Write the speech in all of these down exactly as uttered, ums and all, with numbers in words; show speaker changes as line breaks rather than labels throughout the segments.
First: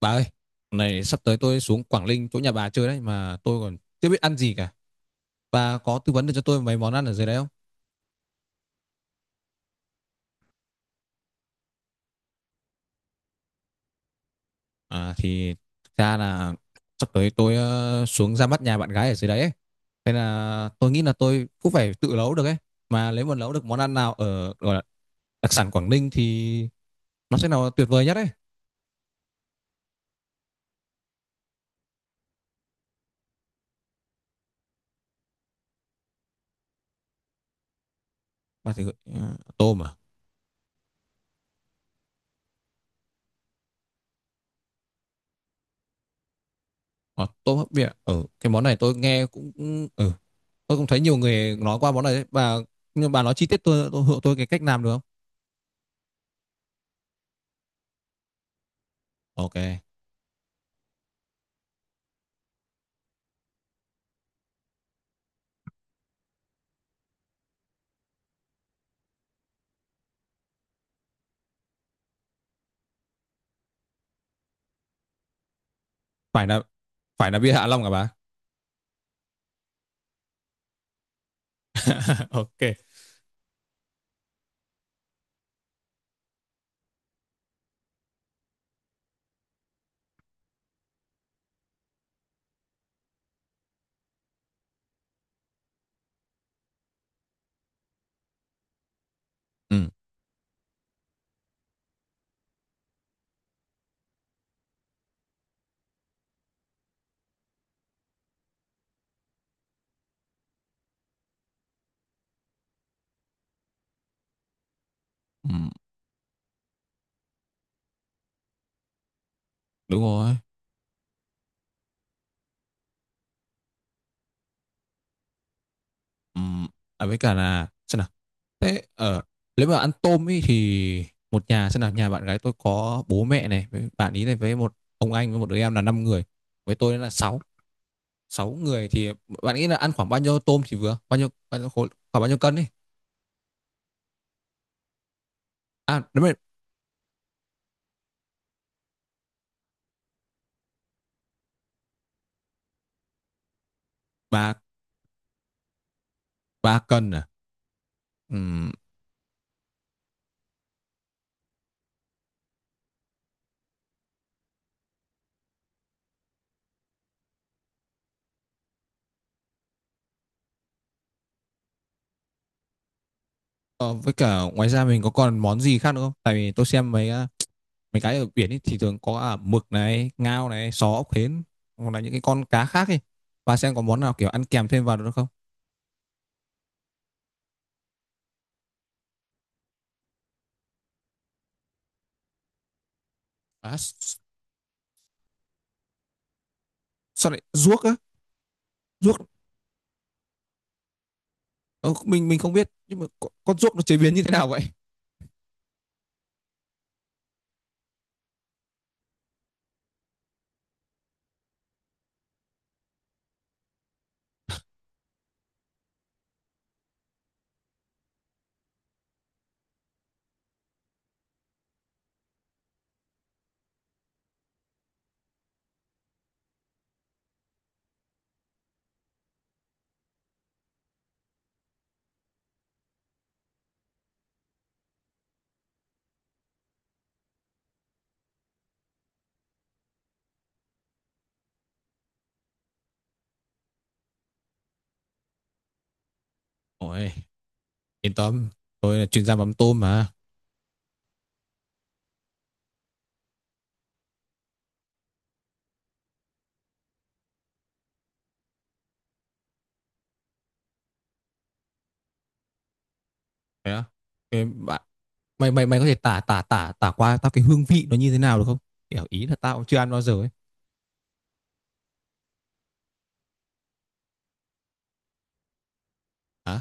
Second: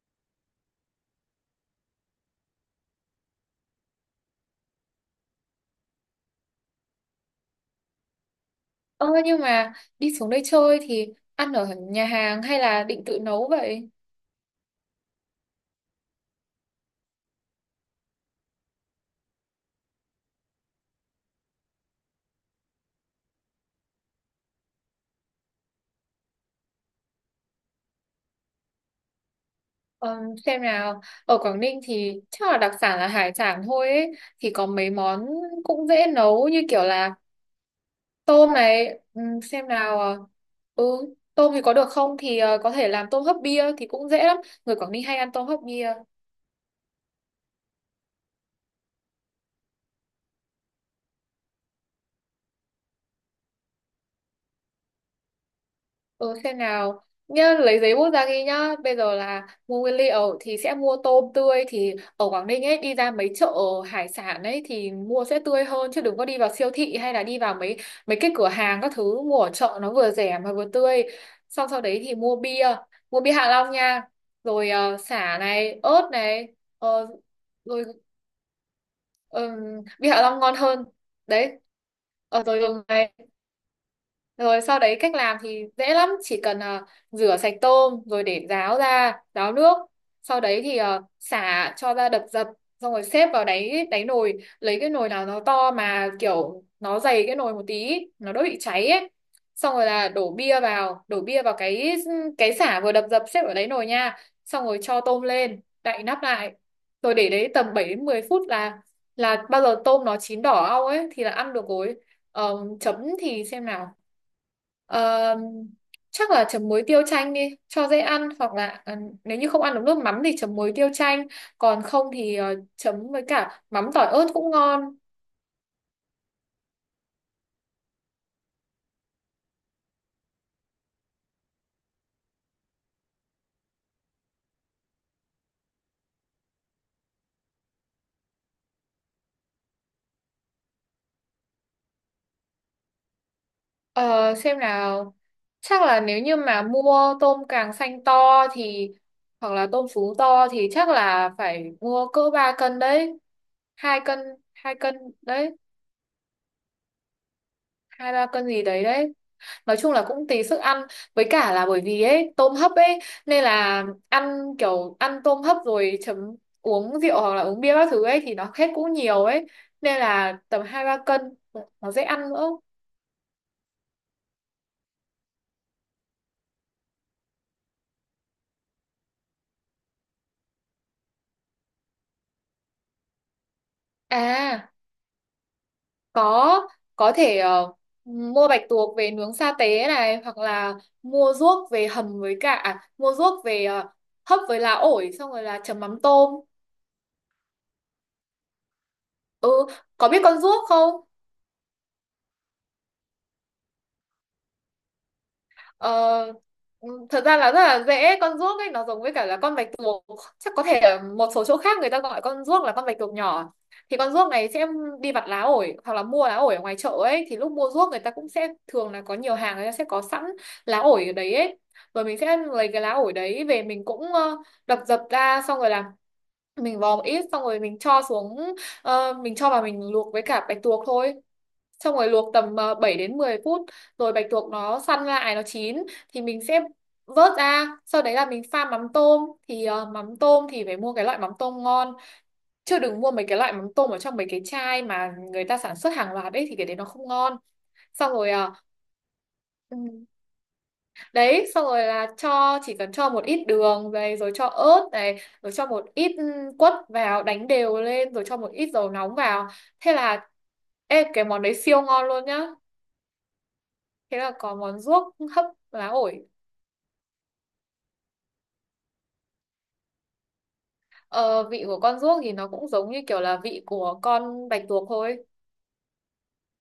Bà ơi, này sắp tới tôi xuống Quảng Ninh chỗ nhà bà chơi đấy mà tôi còn chưa biết ăn gì cả. Bà có tư vấn được cho tôi mấy món ăn ở dưới đấy không?
Ơ nhưng mà đi xuống đây chơi thì ăn ở nhà hàng hay là định tự nấu vậy?
À thì thực ra là sắp tới tôi ờ, xuống ra mắt nhà bạn gái ở dưới đấy ấy. Thế là tôi nghĩ là tôi cũng phải tự nấu được ấy. Mà nếu mà nấu được món ăn nào ở gọi là đặc sản Quảng Ninh thì nó sẽ là tuyệt vời nhất ấy.
Ờ, xem nào, ở Quảng Ninh thì chắc là đặc sản là hải sản thôi ấy. Thì có mấy món cũng dễ nấu như kiểu là tôm
Bà thì
này,
ờ,
Ừm, xem
tôm à?
nào, ờ, ừ, tôm thì có được không thì ờ, có thể làm tôm hấp bia thì cũng dễ lắm. Người Quảng Ninh hay ăn tôm hấp bia.
Ờ, tôm hấp miệng. Ở cái món này tôi nghe cũng ừ, tôi cũng thấy nhiều người nói qua món này đấy. Bà nhưng bà nói chi tiết tôi tôi, tôi cái cách làm được không?
Ừ, xem nào nhá, lấy giấy bút ra ghi nhá, bây giờ là
OK.
mua nguyên liệu thì sẽ mua tôm tươi, thì ở Quảng Ninh ấy đi ra mấy chợ hải sản ấy thì mua sẽ tươi hơn, chứ đừng có đi vào siêu thị hay là đi vào mấy mấy cái cửa hàng các thứ, mua ở chợ nó vừa rẻ mà vừa tươi. Xong sau đấy thì mua bia mua bia Hạ Long nha, rồi ờ, sả này, ớt
phải
này.
là
Ờ,
phải là bia Hạ Long
rồi
cả bà?
ừm, Bia Hạ Long ngon hơn đấy. Ờ, rồi
OK.
đường này. Rồi sau đấy cách làm thì dễ lắm, chỉ cần ờ, rửa sạch tôm rồi để ráo ra, ráo nước. Sau đấy thì ờ, xả cho ra đập dập, xong rồi xếp vào đáy đáy nồi, lấy cái nồi nào nó to mà kiểu nó dày cái nồi một tí, nó đỡ bị cháy ấy. Xong
Ừ,
rồi là đổ bia vào, đổ bia vào cái cái xả vừa đập dập xếp ở đáy nồi nha. Xong rồi cho tôm lên, đậy nắp lại. Rồi để đấy tầm bảy đến mười phút là là bao giờ tôm nó chín đỏ au ấy thì là ăn được rồi. Ờ, Chấm thì xem nào, Ờ,
ừ,
chắc là chấm muối tiêu chanh đi cho dễ ăn, hoặc là ờ, nếu như không ăn được nước
đúng
mắm
rồi.
thì chấm muối tiêu chanh, còn không thì ờ, chấm với cả mắm tỏi ớt cũng ngon.
Ừ. À, với cả là xem nào, thế ở, nếu mà ăn tôm ý thì một nhà, xem nào, nhà bạn gái tôi có bố mẹ này với bạn ý này với một ông anh với một đứa em là năm người, với tôi là sáu sáu người thì bạn nghĩ là ăn khoảng bao nhiêu tôm thì vừa, bao nhiêu, bao nhiêu khối, khoảng bao nhiêu cân đi?
Ờ, xem nào, chắc là
À
nếu
đúng rồi.
như mà mua tôm càng xanh to thì hoặc là tôm sú to thì chắc là phải mua cỡ ba cân đấy, hai cân,
ba
hai cân đấy,
ba cân à?
hai ba cân gì
Ừm.
đấy đấy. Nói chung là cũng tùy sức ăn, với cả là bởi vì ấy tôm hấp ấy nên là ăn kiểu ăn tôm hấp rồi chấm uống rượu hoặc là uống bia các thứ ấy thì nó hết cũng nhiều ấy, nên là tầm hai ba cân nó dễ ăn nữa.
ờ, với cả ngoài ra mình có còn món gì khác nữa không, tại vì tôi xem mấy ờ, mấy cái ở biển ấy thì thường có, à, mực này, ngao này, sò ốc hến, hoặc là những cái con cá khác ấy. Bà xem có món nào kiểu ăn kèm
À,
thêm vào được không?
có có thể ờ, mua bạch tuộc về nướng sa tế này, hoặc là mua ruốc về hầm với cả, à, mua ruốc về
À,
ờ,
s-
hấp với lá ổi xong rồi là chấm mắm tôm.
sao lại ruốc á? Ruốc.
Ừ, có biết con ruốc không?
Ờ, mình mình không biết nhưng mà con, con ruốc nó chế biến như thế nào vậy?
Ờ, ừ, Thật ra là rất là dễ, con ruốc ấy nó giống với cả là con bạch tuộc, chắc có thể ở một số chỗ khác người ta gọi con ruốc là con bạch tuộc nhỏ. Thì con ruốc này sẽ đi vặt lá ổi hoặc là mua lá ổi ở ngoài chợ ấy, thì lúc mua ruốc người ta cũng sẽ thường là có nhiều hàng người ta sẽ có sẵn lá ổi ở đấy ấy. Rồi mình sẽ lấy cái lá ổi đấy về, mình cũng ờ, đập dập ra, xong rồi là mình vò một ít xong rồi mình cho xuống, ờ, mình cho vào mình luộc với cả bạch tuộc thôi. Xong rồi luộc tầm ờ, bảy đến mười phút, rồi bạch tuộc nó săn lại nó chín thì mình sẽ vớt ra. Sau đấy là mình pha mắm tôm thì ờ, mắm tôm thì phải mua cái loại mắm tôm ngon, chứ đừng mua mấy cái loại mắm tôm ở trong mấy cái chai mà người ta sản xuất hàng loạt ấy thì cái đấy nó không
Ôi,
ngon. Xong
yên
rồi,
tâm,
à,
tôi là chuyên gia mắm tôm
ừ,
mà.
đấy, xong rồi là cho, chỉ cần cho một ít đường này rồi cho ớt này rồi cho một ít ừ, quất vào đánh đều lên rồi cho một ít dầu nóng vào, thế là ê cái món đấy siêu ngon luôn nhá.
Thế á?
Thế là
Thế
có
bạn
món ruốc hấp
mày mày mày có
lá
thể tả
ổi.
tả tả tả qua tao cái hương vị nó như thế nào được không? Kiểu ý là tao cũng chưa ăn bao giờ ấy.
Ờ, Vị của con ruốc thì nó cũng giống như kiểu là vị của con bạch tuộc thôi.
Hả?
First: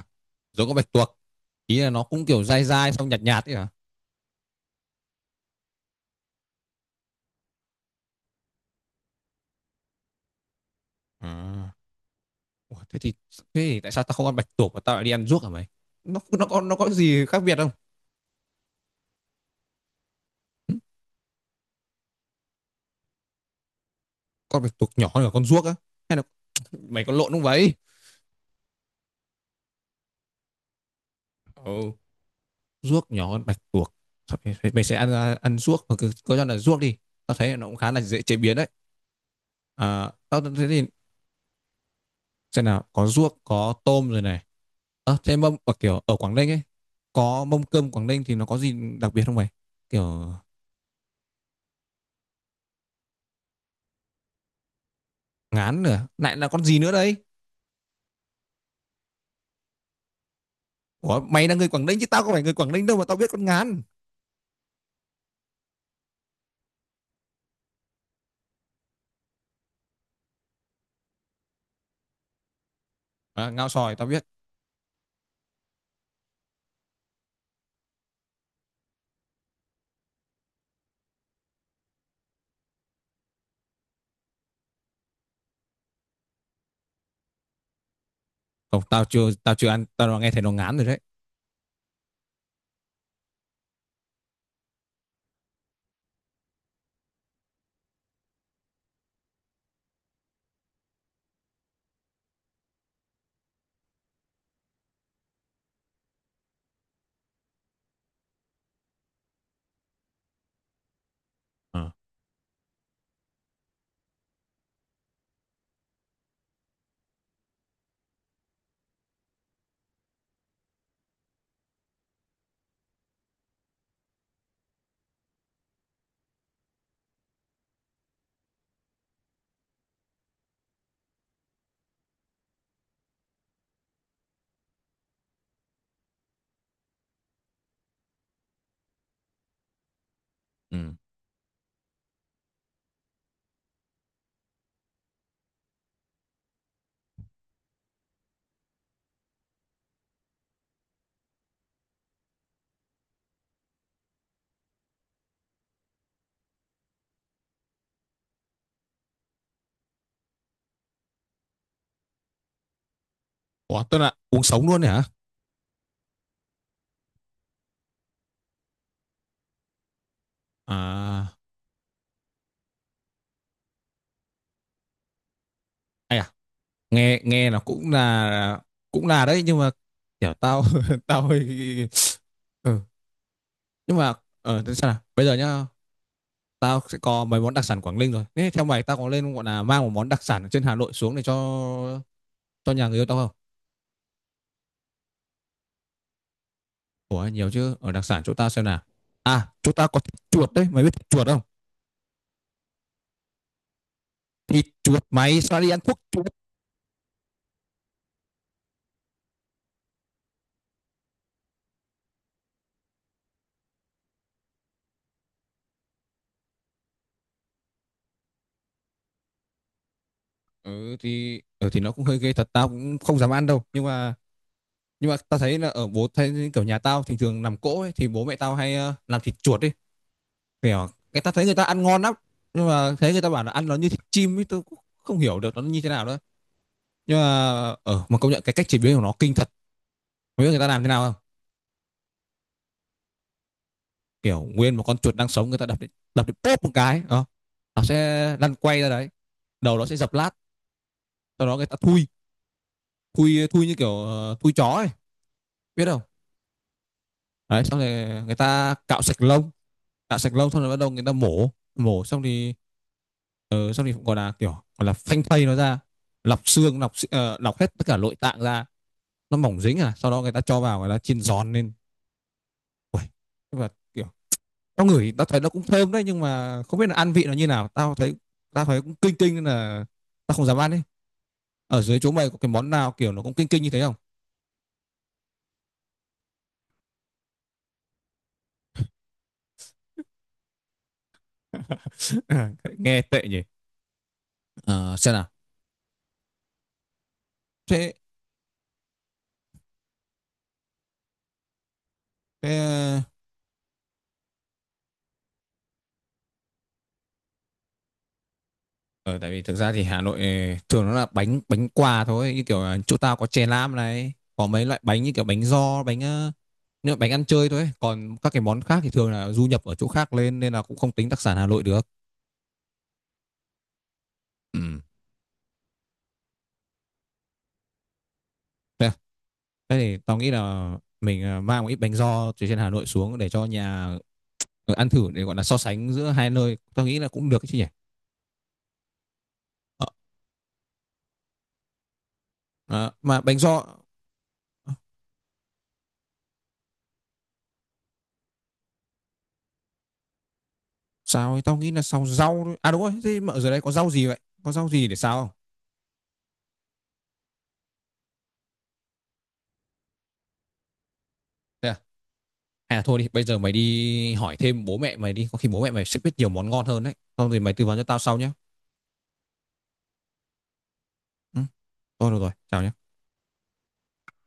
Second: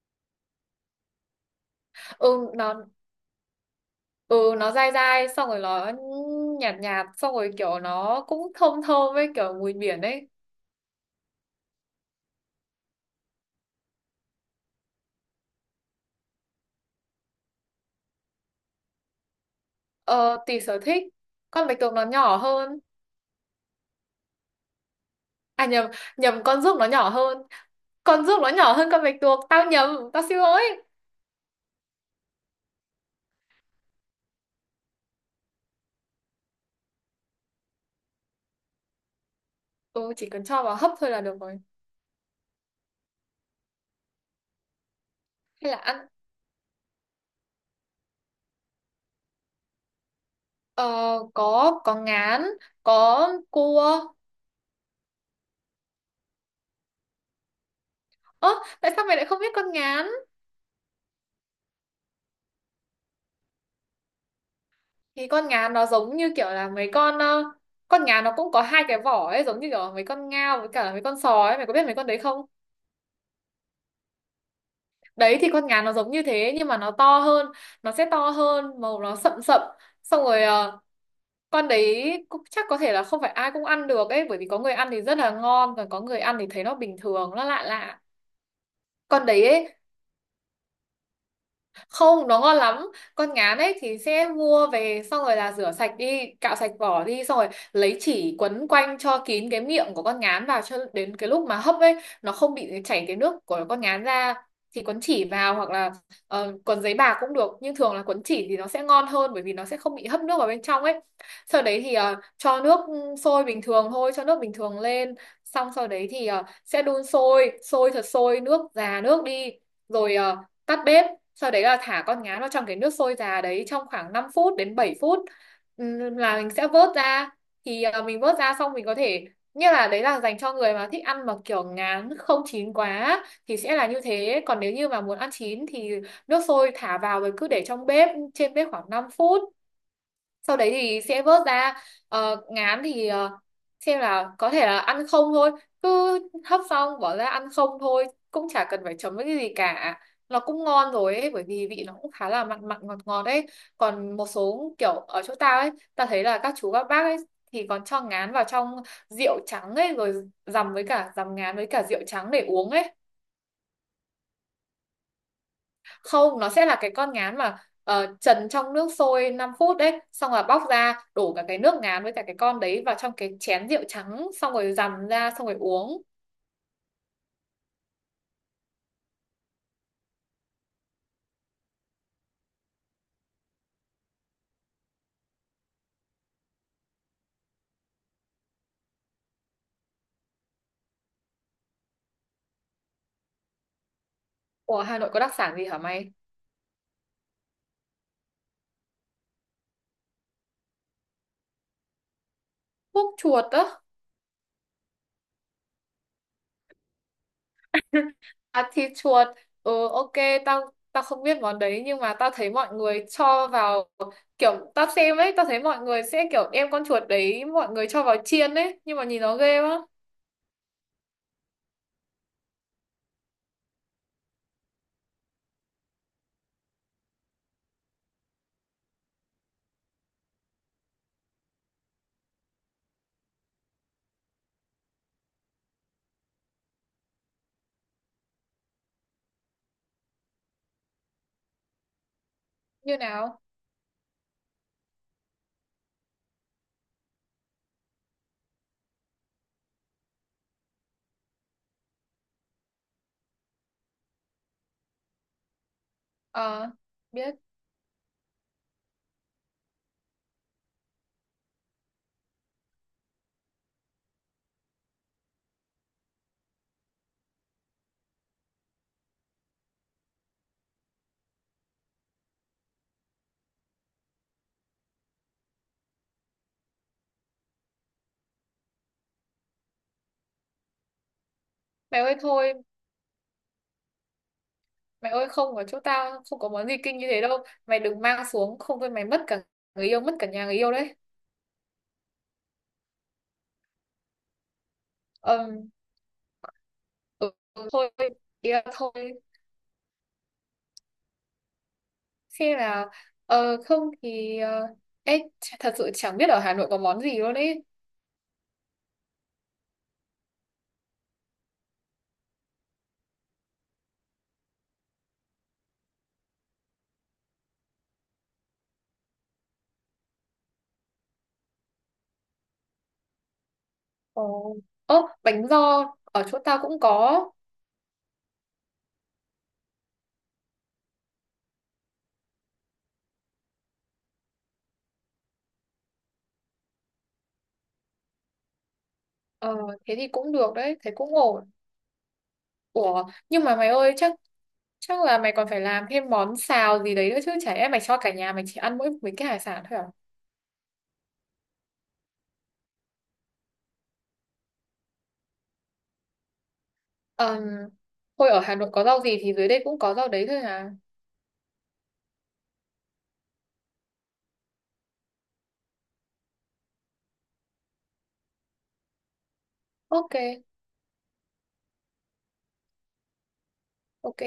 Giống con bạch tuộc? Ý là nó cũng kiểu
Ừ
dai
nó
dai xong nhạt nhạt ấy hả?
ừ nó dai dai xong rồi nó nhạt nhạt xong rồi kiểu nó cũng thơm thơm với kiểu mùi biển ấy.
À. Ủa, thế thì thế thì tại sao tao không ăn bạch tuộc mà tao lại đi ăn ruốc hả mày? Nó nó có nó có gì khác biệt không?
Ờ tùy
Hử?
sở thích. Con bạch tuộc nó nhỏ hơn.
Con bạch tuộc nhỏ hơn cả con ruốc
À
á?
nhầm,
Hay là
nhầm con ruốc nó
mày
nhỏ
có lộn
hơn.
không vậy?
Con ruốc nó nhỏ hơn con bạch tuộc. Tao nhầm, tao xin lỗi.
Ồ, ruốc nhỏ hơn bạch tuộc. Thôi. Mày, mày sẽ ăn ăn ruốc, hoặc cứ cứ cho là ruốc đi. Tao thấy nó cũng khá là dễ chế biến đấy. À,
Ừ, chỉ
tao
cần cho
thấy
vào
thì,
hấp thôi là được rồi.
xem nào, có ruốc có tôm rồi này. Ờ, thế mâm
Hay
ở
là
kiểu
ăn,
ở Quảng Ninh ấy, có mâm cơm Quảng Ninh thì nó có gì đặc biệt không mày? Kiểu
ờ, có có ngán, có cua.
ngán nữa, lại là con gì nữa đấy?
Ơ, tại sao mày lại không biết con ngán?
Ủa, mày là người Quảng Ninh chứ tao không phải người Quảng Ninh đâu mà tao biết con ngán.
Thì con ngán nó giống như kiểu là mấy con, ờ, con ngán nó cũng có hai cái vỏ ấy giống như kiểu mấy con ngao với cả mấy con sói ấy. Mày có biết mấy con đấy không?
À, ngao sòi tao biết.
Đấy thì con ngán nó giống như thế nhưng mà nó to hơn, nó sẽ to hơn, màu nó sậm sậm, xong rồi ờ, con đấy cũng chắc có thể là không phải ai cũng ăn được ấy, bởi vì có người ăn thì rất là ngon, còn có người ăn thì thấy nó bình thường nó lạ lạ.
Không, tao
Con
chưa
đấy
tao chưa
ấy,
ăn, tao nghe thấy nó ngán rồi đấy.
không, nó ngon lắm. Con ngán ấy thì sẽ mua về xong rồi là rửa sạch đi, cạo sạch vỏ đi, xong rồi lấy chỉ quấn quanh cho kín cái miệng của con ngán vào, cho đến cái lúc mà hấp ấy nó không bị chảy cái nước của con ngán ra. Thì quấn chỉ vào, hoặc là ờ, quấn giấy bạc cũng được, nhưng thường là quấn chỉ thì nó sẽ ngon hơn bởi vì nó sẽ không bị hấp nước vào bên trong ấy. Sau đấy
Ờ.
thì ờ, cho nước ừ, sôi bình thường thôi, cho nước bình thường lên, xong sau đấy thì ờ, sẽ đun sôi sôi thật sôi, nước già nước đi, rồi ờ, tắt bếp. Sau đấy là thả con ngán vào trong cái nước sôi già đấy trong khoảng năm phút đến bảy phút, Ừm, là mình sẽ vớt ra. Thì ờ, mình vớt ra xong, mình có thể, như là đấy là dành cho người mà thích ăn mà kiểu ngán không chín quá thì sẽ là như thế, còn nếu như mà muốn ăn chín thì nước sôi thả vào rồi cứ để trong bếp trên bếp khoảng năm phút, sau đấy
Ừ.
thì sẽ vớt ra. Ờ, ngán thì ờ, xem là có thể là ăn không thôi, cứ hấp xong bỏ ra ăn không thôi cũng chả cần phải chấm với cái gì cả, nó cũng ngon rồi ấy, bởi vì vị nó cũng khá là mặn mặn ngọt ngọt ấy. Còn một số kiểu ở chỗ tao ấy tao thấy là các chú các bác ấy thì còn cho ngán vào trong rượu trắng ấy rồi dằm với cả, dằm ngán với cả rượu trắng để uống ấy.
Ủa, tức là uống sống luôn đấy hả?
Không, nó sẽ là cái con ngán mà ờ, trần trong nước sôi năm phút đấy, xong rồi bóc ra đổ
À
cả cái nước ngán với cả cái con đấy vào trong cái chén rượu trắng xong rồi dằm ra xong rồi uống.
ai à nghe nghe nó cũng là cũng là đấy, nhưng mà kiểu tao tao hơi ừ. Nhưng mà ờ thế sao nào, bây giờ nhá, tao sẽ có mấy món đặc sản Quảng Ninh rồi, thế theo mày tao có lên gọi là mang một món đặc sản ở trên Hà Nội xuống để cho cho nhà người yêu tao không?
Ủa Hà Nội có đặc sản gì hả mày?
Ủa nhiều chứ, ở đặc sản chỗ tao, xem nào, à, chỗ tao có thịt chuột đấy, mày biết thịt chuột không?
Thuốc chuột á?
Thịt chuột, mày sao đi ăn thuốc chuột!
À thịt chuột, ừ, ok, tao tao không biết món đấy, nhưng mà tao thấy mọi người cho vào, kiểu tao xem ấy tao thấy mọi người sẽ kiểu đem con chuột đấy mọi người cho vào chiên ấy nhưng mà nhìn nó ghê quá.
Ừ thì ừ, thì nó cũng hơi ghê thật, tao cũng không dám ăn đâu, nhưng mà nhưng mà tao thấy là ở bố thấy kiểu nhà tao thì thường làm cỗ ấy, thì bố mẹ tao hay ờ, làm thịt chuột ấy. Kiểu cái tao thấy người ta ăn ngon lắm, nhưng mà thấy người ta bảo là ăn nó như thịt chim ấy, tôi cũng không hiểu được nó như thế nào nữa. Nhưng mà ở mà công nhận cái cách chế biến của nó kinh thật, không biết người ta làm thế nào không.
Như nào?
Kiểu nguyên một con chuột đang sống, người ta đập đến, đập đến bóp một cái ờ, nó sẽ lăn quay ra đấy, đầu nó sẽ dập lát. Sau đó người ta thui, thui thui như kiểu ờ, thui chó ấy, biết không.
Ờ, biết.
Đấy, xong rồi người ta cạo sạch lông, cạo sạch lông xong rồi bắt đầu người ta mổ. Mổ xong thì ờ, xong thì cũng gọi là kiểu, gọi là phanh thây nó ra, lọc xương, lọc xi- ờ, lọc hết tất cả nội tạng ra. Nó mỏng dính, à sau đó người ta cho vào, người ta chiên giòn lên. Ui, nhưng mà kiểu tao ngửi tao thấy nó cũng thơm đấy, nhưng mà không biết là ăn vị nó như nào. Tao thấy tao thấy cũng kinh kinh nên là tao không dám ăn ấy. Ở dưới
Mày
chỗ
ơi
mày có cái
thôi,
món nào kiểu nó cũng kinh kinh như thế không?
mày ơi không, ở chỗ tao không có món gì kinh như thế đâu, mày đừng mang xuống không thôi mày mất cả người yêu, mất cả nhà người yêu đấy.
Nghe tệ nhỉ. Ờ, xem nào.
Ờm, ừ, ừ, Thôi,
thế,
ý là thôi. Xem là
thế
ờ, không thì ờ, ê, ch- thật sự chẳng biết ở Hà Nội có món gì luôn ấy.
Ờ, tại vì thực ra thì Hà Nội ờ, thường nó là bánh bánh quà thôi, như kiểu là chỗ tao có chè lam này, có mấy loại bánh như kiểu bánh giò, bánh ờ, như là bánh ăn chơi thôi ấy. Còn các cái món khác thì thường là du nhập ở chỗ khác lên, nên là cũng không tính đặc sản Hà Nội được.
Ồ,
Ừ.
ố, bánh giò ở chỗ tao cũng có.
Thế à? Thế thì tao nghĩ là mình ờ, mang một ít bánh giò từ trên Hà Nội xuống để cho nhà ờ, ăn thử, để gọi là so sánh giữa hai nơi, tao nghĩ là cũng được chứ nhỉ.
Ờ
Ờ.
thế thì cũng được đấy, thế cũng ổn.
À,
Ủa
mà bánh
nhưng mà
giò
mày ơi, chắc chắc là mày còn phải làm thêm món xào gì đấy nữa chứ. Chả lẽ mày cho cả nhà mày chỉ ăn mỗi mấy cái hải sản thôi à?
sao ấy? Tao nghĩ là xào rau thôi. À đúng rồi, thế mà ở dưới đây có rau gì vậy, có rau gì để xào không?
Ờm, Thôi, ở Hà Nội có rau gì thì dưới đây cũng có rau đấy thôi à.
Thế à? Hay là thôi đi, bây giờ mày đi hỏi thêm bố mẹ mày đi, có khi bố mẹ mày sẽ biết nhiều món ngon hơn đấy, xong rồi mày tư vấn cho tao sau nhé.
Ok,
Ừ, thôi được rồi, chào nhé.
ok.